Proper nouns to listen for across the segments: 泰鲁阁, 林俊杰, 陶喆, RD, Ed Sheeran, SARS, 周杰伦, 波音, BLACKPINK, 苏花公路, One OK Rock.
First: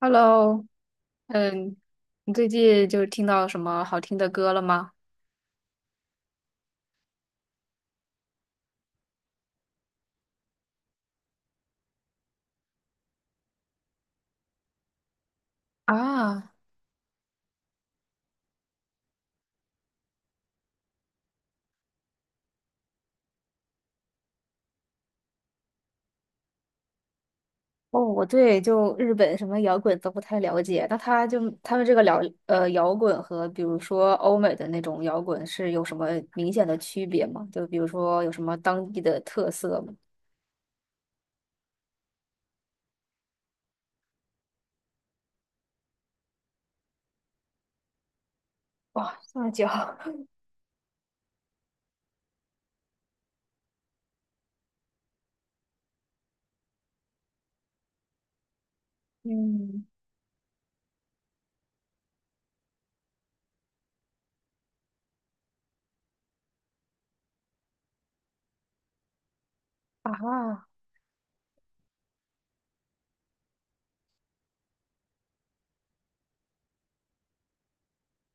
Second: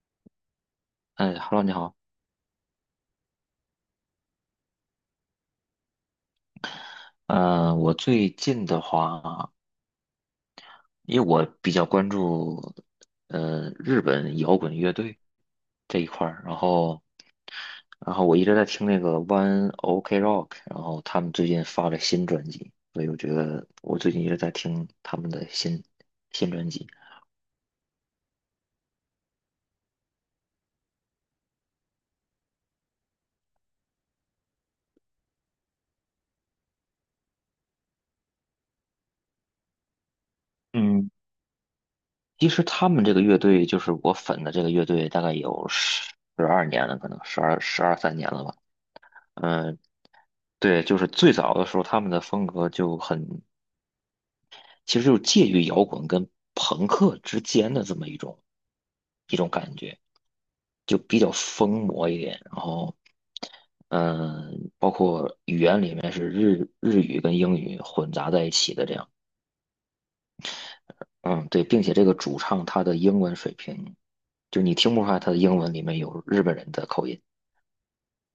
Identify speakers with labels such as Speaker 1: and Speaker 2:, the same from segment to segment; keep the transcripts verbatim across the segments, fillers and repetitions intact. Speaker 1: Hello，
Speaker 2: 嗯，Hello，你
Speaker 1: 嗯，
Speaker 2: 好。
Speaker 1: 你最近就听到什么好听的歌了吗？
Speaker 2: 呃，我最近的话，因为我比较关注呃日本摇滚乐队这一块儿，
Speaker 1: 啊。
Speaker 2: 然后然后我一直在听那个 One OK Rock，然后他们最近发了新专辑，所以我觉得我最近一直在听他们的新新专辑。
Speaker 1: 哦，我对就日本什么摇滚都不太了解，那他就他们这个了，呃摇滚和比如说欧美的那种摇滚是有什么明显的区别吗？就比如说有什么当地的特色吗？
Speaker 2: 嗯，其实他们这个乐队就是我粉的这个乐队，大概有十二年了，可能十二十二三年了吧。
Speaker 1: 哇，这么久。
Speaker 2: 嗯，对，就是最早的时候，他们的风格就很其实就是介于摇滚跟朋克之间的这么一种 一种感
Speaker 1: 嗯。
Speaker 2: 觉，就比较疯魔一点。然后，嗯，包括语言里面是日日语跟英语混杂在一起的这样。
Speaker 1: 啊。
Speaker 2: 嗯，对，并且这个主唱他的英文水平，就你听不出来他的英文里面有日本人的口音。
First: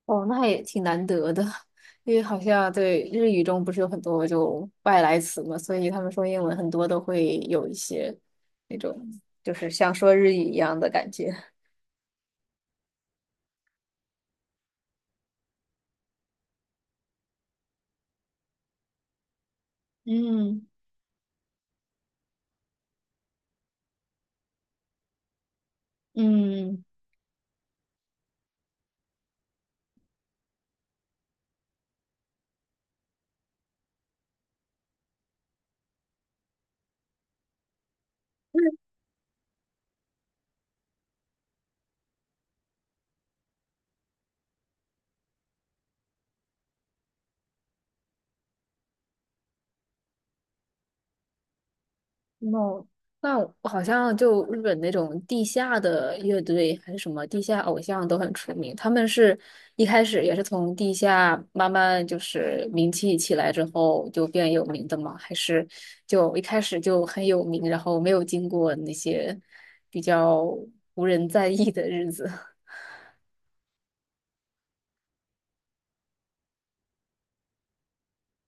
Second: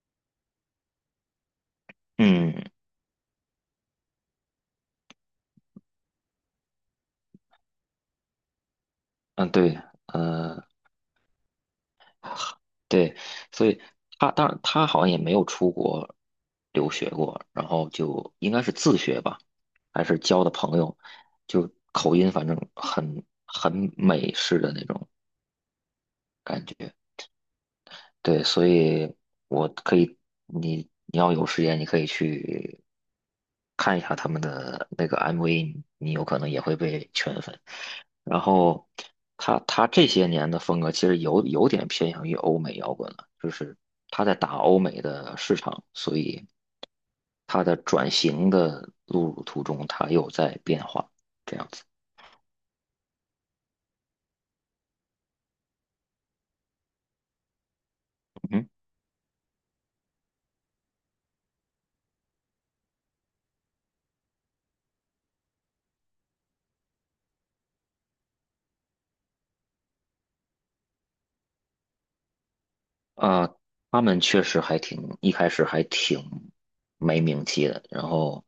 Speaker 1: 哦，那也挺难得的，因为好
Speaker 2: 嗯
Speaker 1: 像对日语中不是有很多就外来词嘛，所以他们说英文很多都会有一些那种，
Speaker 2: 嗯，
Speaker 1: 就是
Speaker 2: 对，
Speaker 1: 像说日语一
Speaker 2: 呃，
Speaker 1: 样的感觉。
Speaker 2: 对，所以他当然他好像也没有出国留学过，然后就应该是自学吧，还是交的
Speaker 1: 嗯
Speaker 2: 朋友，就口音反正很很美式的那种感
Speaker 1: 嗯。
Speaker 2: 觉。对，所以我可以，你你要有时间，你可以去看一下他们的那个 M V，你有可能也会被圈粉。然后他他这些年的风格其实有有点偏向于欧美摇滚了，就是他在打欧美的市场，所以他的转型的路途中，他又在变化，这样子。
Speaker 1: 哦，那我好像就日本那种地下的乐队还是什么地下偶像都很出
Speaker 2: 嗯。
Speaker 1: 名，他们是一开始也是从地下慢慢就是名气起来之后就变有名的吗？还是就一开始就很有名，然后没有经过那些比较无人在意的日子？
Speaker 2: 啊，他们确实还挺，一开始还挺没名气的。然后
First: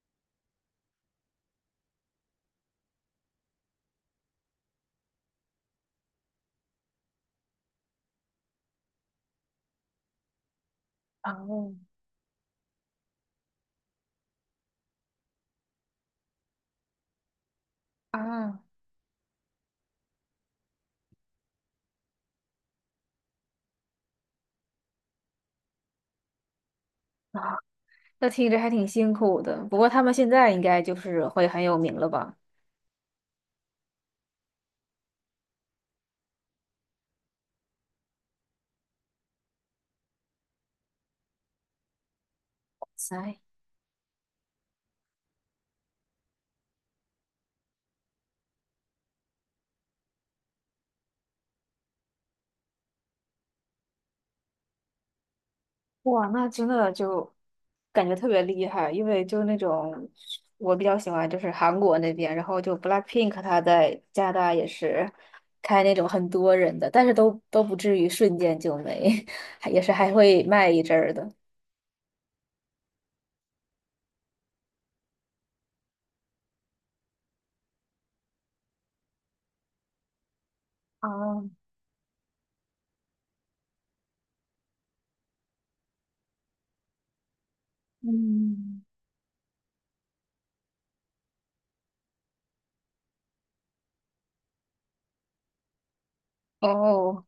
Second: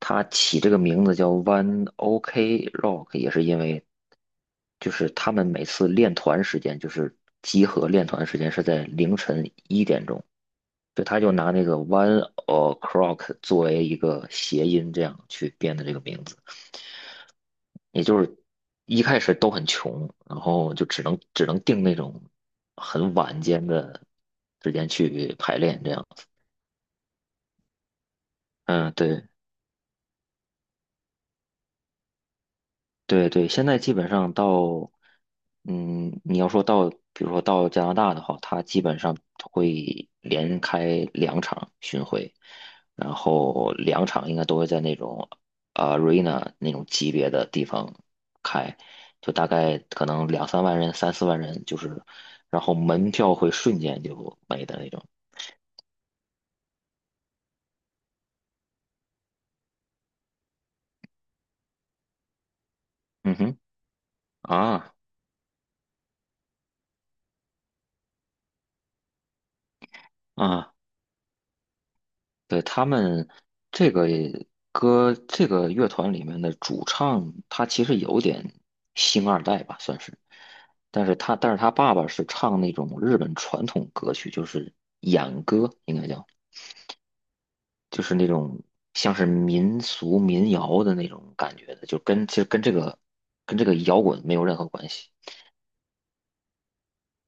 Speaker 2: 他起这个名字叫 One OK Rock，也是因为就是他们每次练团时间，就是集合练团时间是在凌晨一点钟，就他就拿那
Speaker 1: 哦。
Speaker 2: 个 One O'clock 作为一个谐音，这样去编的这个名字。也就是
Speaker 1: 啊。
Speaker 2: 一开始都很穷，然后就只能只能定那种很晚间的时间去排练这样子。
Speaker 1: 啊，那听着还挺
Speaker 2: 嗯，
Speaker 1: 辛
Speaker 2: 对，
Speaker 1: 苦的。不过他们现在应该就是会很有名了吧？
Speaker 2: 对对，现在基本上到，嗯，你要说到，比如说到加拿大的话，它基本上会连开两场巡回，然
Speaker 1: 塞。
Speaker 2: 后两场应该都会在那种呃 arena 那种级别的地方开，就大概可能两三万人、三四万人，就是，然后门票会瞬间就没的那种。
Speaker 1: 哇，那真的就感觉特别厉害，因为就那种我比较喜欢就是韩国那边，然后就 BLACKPINK
Speaker 2: 嗯哼，
Speaker 1: 他在加拿大也
Speaker 2: 啊
Speaker 1: 是开那种很多人的，但是都都不至于瞬间就没，还也是还会卖
Speaker 2: 啊。
Speaker 1: 一阵儿的。
Speaker 2: 对，他们这个歌，这个乐团里面的主唱，他其实有点星二代吧，算是。但是他，
Speaker 1: 啊。
Speaker 2: 但是他爸爸是唱那种日本传统歌曲，就是演歌，应该叫，就是那种
Speaker 1: 嗯。
Speaker 2: 像是民俗民谣的那种感觉的，就跟其实跟这个跟这个摇滚没有任何关系。
Speaker 1: 哦，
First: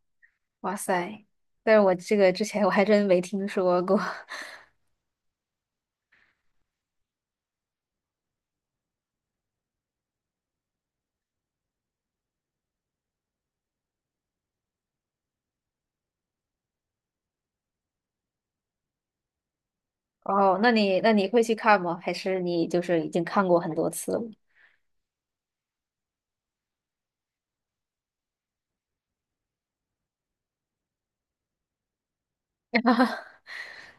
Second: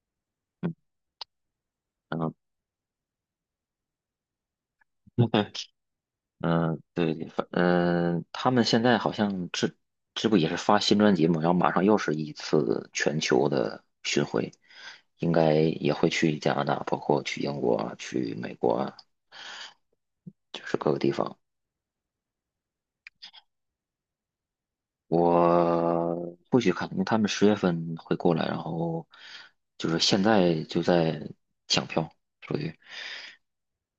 Speaker 2: 嗯
Speaker 1: 哇塞！但是我这个
Speaker 2: 嗯，
Speaker 1: 之前我还真没听说过。
Speaker 2: 嗯，对，反嗯，他们现在好像这这不也是发新专辑嘛，然后马上又是一次全球的巡回，应该也会去加拿大，包括去英国啊、去美国啊，
Speaker 1: 哦，
Speaker 2: 就
Speaker 1: 那
Speaker 2: 是各个
Speaker 1: 你
Speaker 2: 地
Speaker 1: 那你
Speaker 2: 方。
Speaker 1: 会去看吗？还是你就是已经看过很多次了？
Speaker 2: 我不去看，因为他们十月份会过来，然后就是现在就在抢票，属于。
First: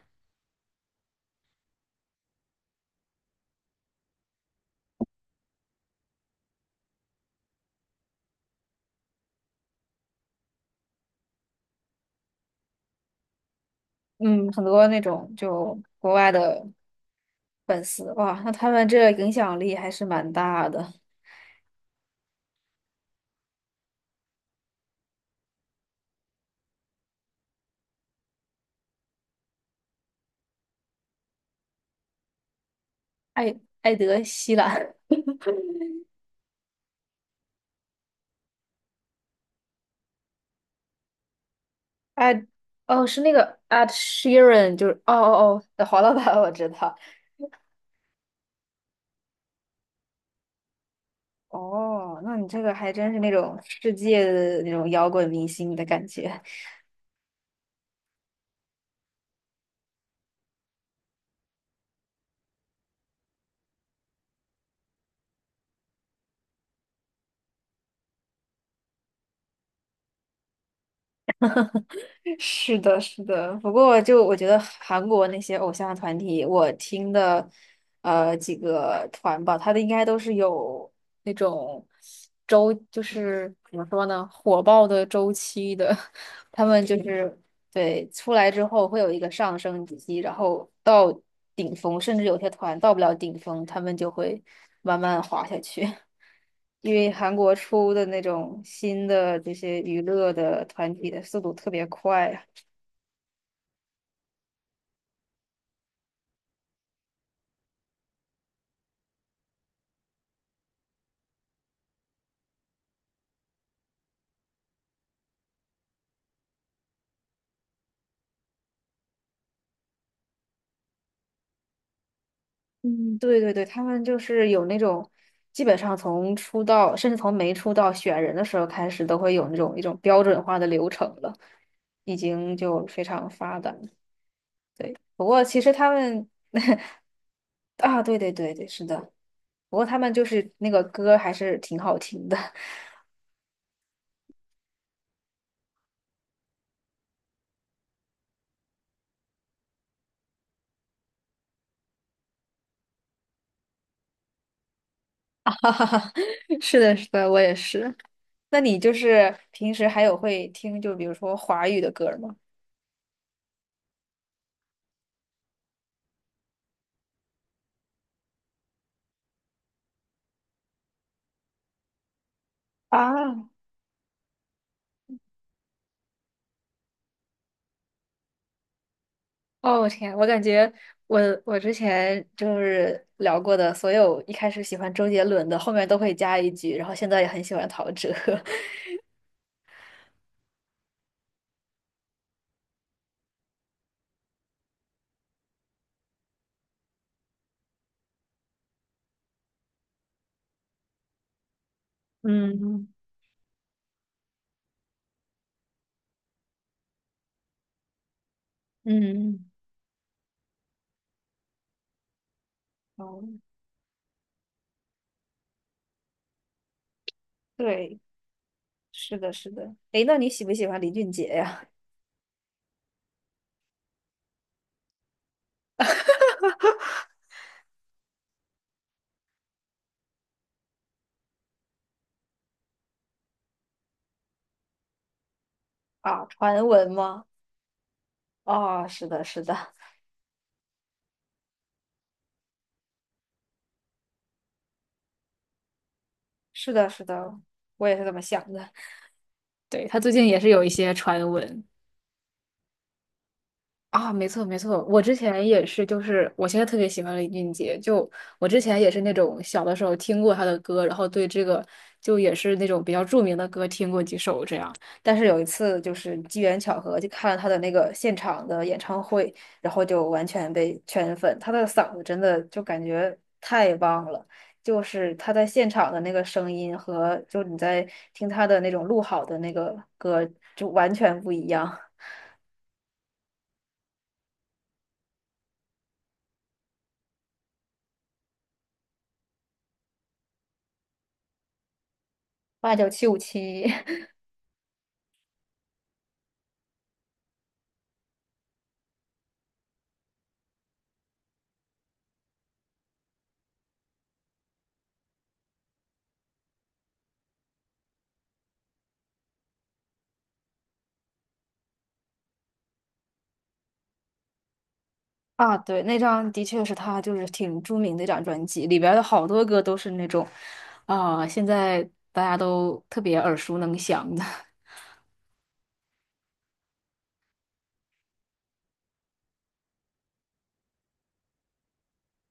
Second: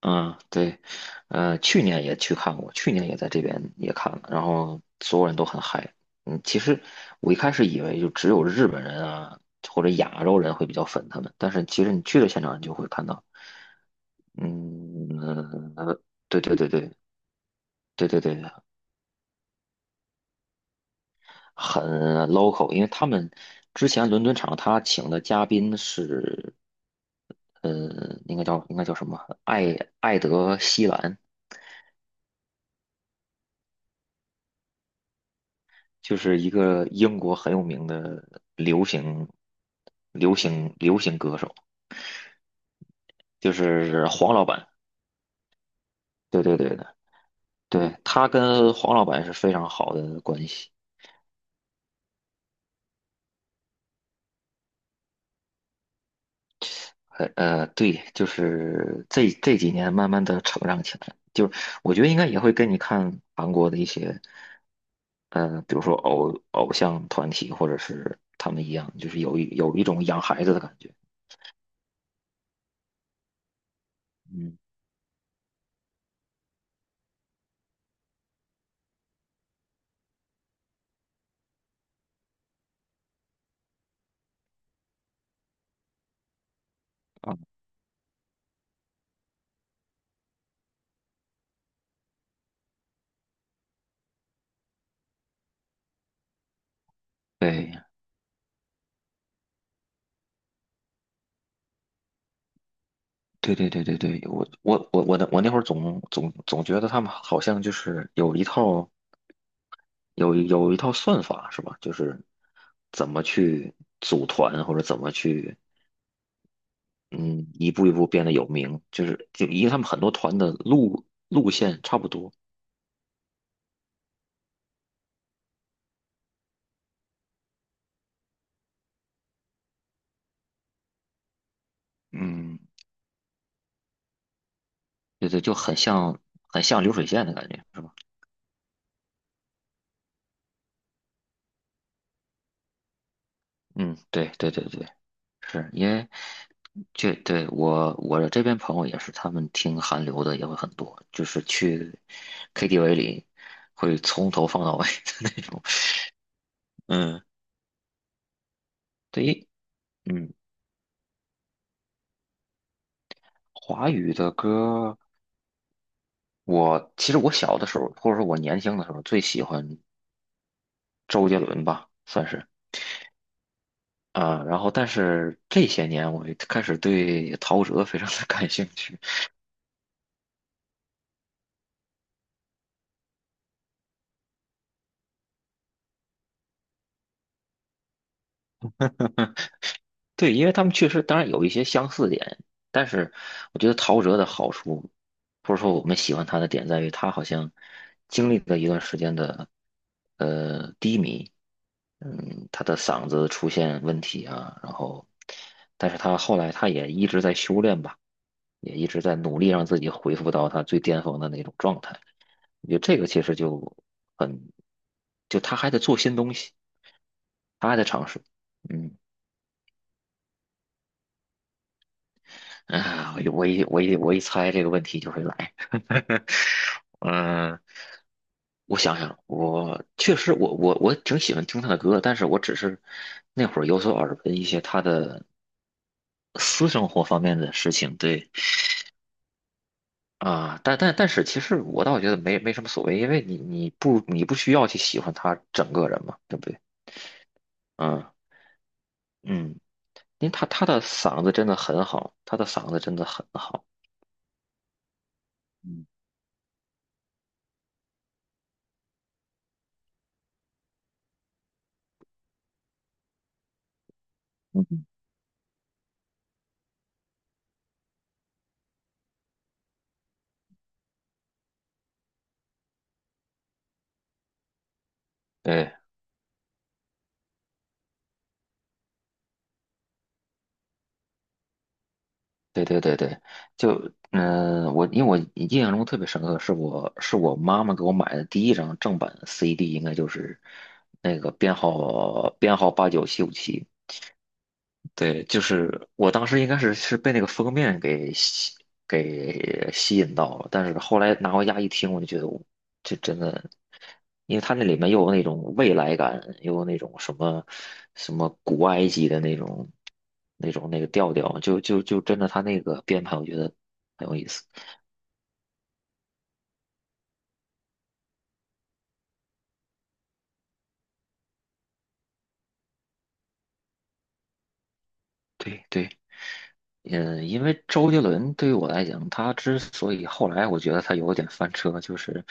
Speaker 2: 嗯，对，呃，去年也去看过，去年也在这边也看了，然后所有人都很嗨。嗯，其实我一开始以为就只有日本人啊或者亚洲人会比较粉他们，但是其实你去了现场，你就会看到，
Speaker 1: 嗯，很多那
Speaker 2: 嗯，
Speaker 1: 种就
Speaker 2: 呃
Speaker 1: 国外
Speaker 2: 对对
Speaker 1: 的
Speaker 2: 对对
Speaker 1: 粉
Speaker 2: 对
Speaker 1: 丝
Speaker 2: 对对，
Speaker 1: 哇，那他们这影响力还是蛮大的。
Speaker 2: 很 local，因为他们之前伦敦场他请的嘉宾是，呃，应该叫应该叫什么？艾艾德希兰，
Speaker 1: 艾，艾德希兰。
Speaker 2: 就是一个英国很有名的流行、流行、流行歌手，
Speaker 1: 艾，哦是那个
Speaker 2: 就
Speaker 1: Ed s
Speaker 2: 是
Speaker 1: h
Speaker 2: 黄
Speaker 1: e
Speaker 2: 老
Speaker 1: r a
Speaker 2: 板。
Speaker 1: n 就是哦哦哦，黄老板
Speaker 2: 对
Speaker 1: 我
Speaker 2: 对
Speaker 1: 知
Speaker 2: 对的，
Speaker 1: 道。
Speaker 2: 对，他跟黄老板是非常好的关系。
Speaker 1: 哦，那你这个还真是那种世界的那种摇滚明星的感觉。
Speaker 2: 呃呃，对，就是这这几年慢慢的成长起来，就是我觉得应该也会跟你看韩国的一些，呃，比如说偶偶像团体或者是他们一样，就是有一有一种养孩子的感觉。
Speaker 1: 是的，是的。不过就我觉得
Speaker 2: 嗯，
Speaker 1: 韩国那些偶像团体，我听的呃几个团吧，他的应该都是有那种周，就是怎么说呢，火爆的周期的。他们就是
Speaker 2: 啊，
Speaker 1: 对出来之后会有一个上升期，然后到顶峰，甚至有些团到不了顶峰，他们就会慢慢滑下去。因为韩国
Speaker 2: 对。
Speaker 1: 出的那种新的这些娱乐的团体的速度特别快啊。
Speaker 2: 对对对对对，我我我我那我那会儿总总总觉得他们好像就是有一套有有一套算法是吧？就是怎么去组团或者怎么去嗯一步一步变得有名，就是就因为他们很多团的路路线差不多，
Speaker 1: 嗯，对对对，他们就是有那种，基本上从出道，甚至从没出道选人的时候开始，都会有那种一种标准化的流程了，已经
Speaker 2: 嗯，
Speaker 1: 就非常发达了。不
Speaker 2: 对对，
Speaker 1: 过
Speaker 2: 就
Speaker 1: 其实
Speaker 2: 很
Speaker 1: 他
Speaker 2: 像
Speaker 1: 们
Speaker 2: 很像流水线的感觉是吧？
Speaker 1: 啊，对对对对，是的。不过他们就是那个歌还是挺好听的。
Speaker 2: 嗯，对对对对。是因为这对我我这边朋友也是，他们听韩流的也会很多，就是去 K T V 里会从头放到尾的那种。
Speaker 1: 哈哈哈，是的，是
Speaker 2: 嗯，
Speaker 1: 的，我也是。那你就
Speaker 2: 对
Speaker 1: 是
Speaker 2: 于
Speaker 1: 平时还有
Speaker 2: 嗯
Speaker 1: 会听，就比如说华语的歌吗？
Speaker 2: 华语的歌，我其实我小的时候，或者说我年轻的时候，最喜欢周杰伦吧，算是
Speaker 1: 啊。
Speaker 2: 啊。然后，但是这些年我开始对陶喆非常的感兴趣。
Speaker 1: 哦，我天，我感觉我我之前就是聊过的所有一开始喜欢周杰伦的，后面都会加一句，然后现在也很喜欢陶喆。
Speaker 2: 对，因为他们确实当然有一些相似点，但是我觉得陶喆的好处，或者说我们喜欢他的点在于，他好像经历了一段时间的呃低迷，嗯，他的
Speaker 1: 嗯
Speaker 2: 嗓子出现问题啊，然后，但是他后来他也一直在修炼吧，也一直在努
Speaker 1: 嗯。
Speaker 2: 力让自己恢复到他最巅峰的那种状态。我觉得这个
Speaker 1: 哦，
Speaker 2: 其实就很，就他还得做新东西，他还在
Speaker 1: 对。
Speaker 2: 尝试，嗯。
Speaker 1: 是的，是的。诶，那你喜不喜欢林俊杰呀？
Speaker 2: 啊，我一我一我一我一猜这个问题就会来。嗯，我想想，我确实我我我挺喜欢听他的歌，但是我只是那会儿有所耳闻一些他的
Speaker 1: 啊，传
Speaker 2: 私生
Speaker 1: 闻
Speaker 2: 活方
Speaker 1: 吗？
Speaker 2: 面的事情。对
Speaker 1: 哦，是的，是的，
Speaker 2: 啊，但但但是其实我倒觉得没没什么所谓，因为你你不你不需要去喜欢他整个人嘛，对不对？
Speaker 1: 是的，是的，我也是
Speaker 2: 嗯
Speaker 1: 这么想的。
Speaker 2: 嗯，
Speaker 1: 对，他最
Speaker 2: 因
Speaker 1: 近
Speaker 2: 为
Speaker 1: 也
Speaker 2: 他
Speaker 1: 是有
Speaker 2: 他
Speaker 1: 一
Speaker 2: 的
Speaker 1: 些
Speaker 2: 嗓
Speaker 1: 传
Speaker 2: 子真的
Speaker 1: 闻。
Speaker 2: 很好，他的嗓子真的很好。
Speaker 1: 啊，没错没错，我之前也是，
Speaker 2: 嗯
Speaker 1: 就是我现在特别喜欢林俊杰，就我之前也是那种小的时候听过他的歌，然后对这个就也是那种比较著名的歌听过几首这样，
Speaker 2: 嗯，
Speaker 1: 但是有一次就是机缘巧合，就看了他的那个现场的演唱会，然后就完全被圈粉，他的嗓子真的就感觉太棒了。就是他在现
Speaker 2: 对。
Speaker 1: 场的那个声音和就你在听他的那种录好的那个歌就完全不一样。
Speaker 2: 对对对对，就嗯、呃我因为我印象中特别深刻，是我是我妈妈给我买的第一张正版 C D，应该就是那个编号编 号
Speaker 1: 八九
Speaker 2: 八
Speaker 1: 七
Speaker 2: 九
Speaker 1: 五
Speaker 2: 七五
Speaker 1: 七。
Speaker 2: 七，对，就是我当时应该是是被那个封面给吸给吸引到了，但是后来拿回家一听，我就觉得我这真的，因为它那里面又有那种未来感，又有那种什么什么古埃及的那种那种那个调调，就就就真的它那个编排，我觉得很有意思。
Speaker 1: 啊，对，那张的确是他就是挺著名的一张专辑，里边儿的好多歌都是那种，啊、现在大家都特别耳熟能详的。
Speaker 2: 对对，嗯，因为周杰伦对于我来讲，他之所以后来我觉得他有点翻车，就是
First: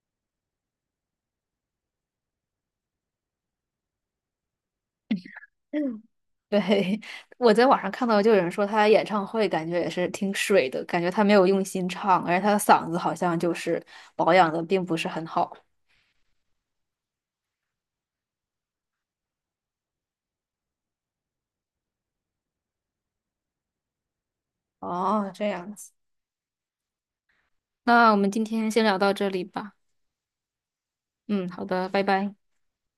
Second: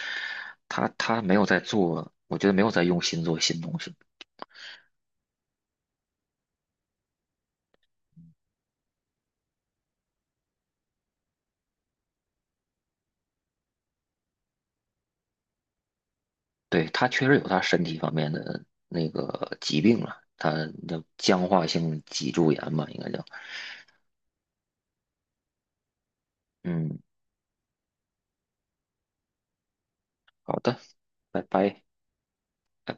Speaker 2: 他他没有在做，我觉得没有在用心做新东西。
Speaker 1: 嗯，对，我在网上看到，就有人说他演唱会感觉也是挺水的，感觉他没有用心唱，而且他的嗓子好像就是保养的并不是很好。
Speaker 2: 对，他确实有他身体方面的那个疾病了，他的僵化性脊柱炎吧，应该叫。
Speaker 1: 哦，这样子，
Speaker 2: 嗯，
Speaker 1: 那我们今天先聊到这里吧。
Speaker 2: 好的，拜
Speaker 1: 嗯，好
Speaker 2: 拜。
Speaker 1: 的，拜拜。
Speaker 2: 拜拜。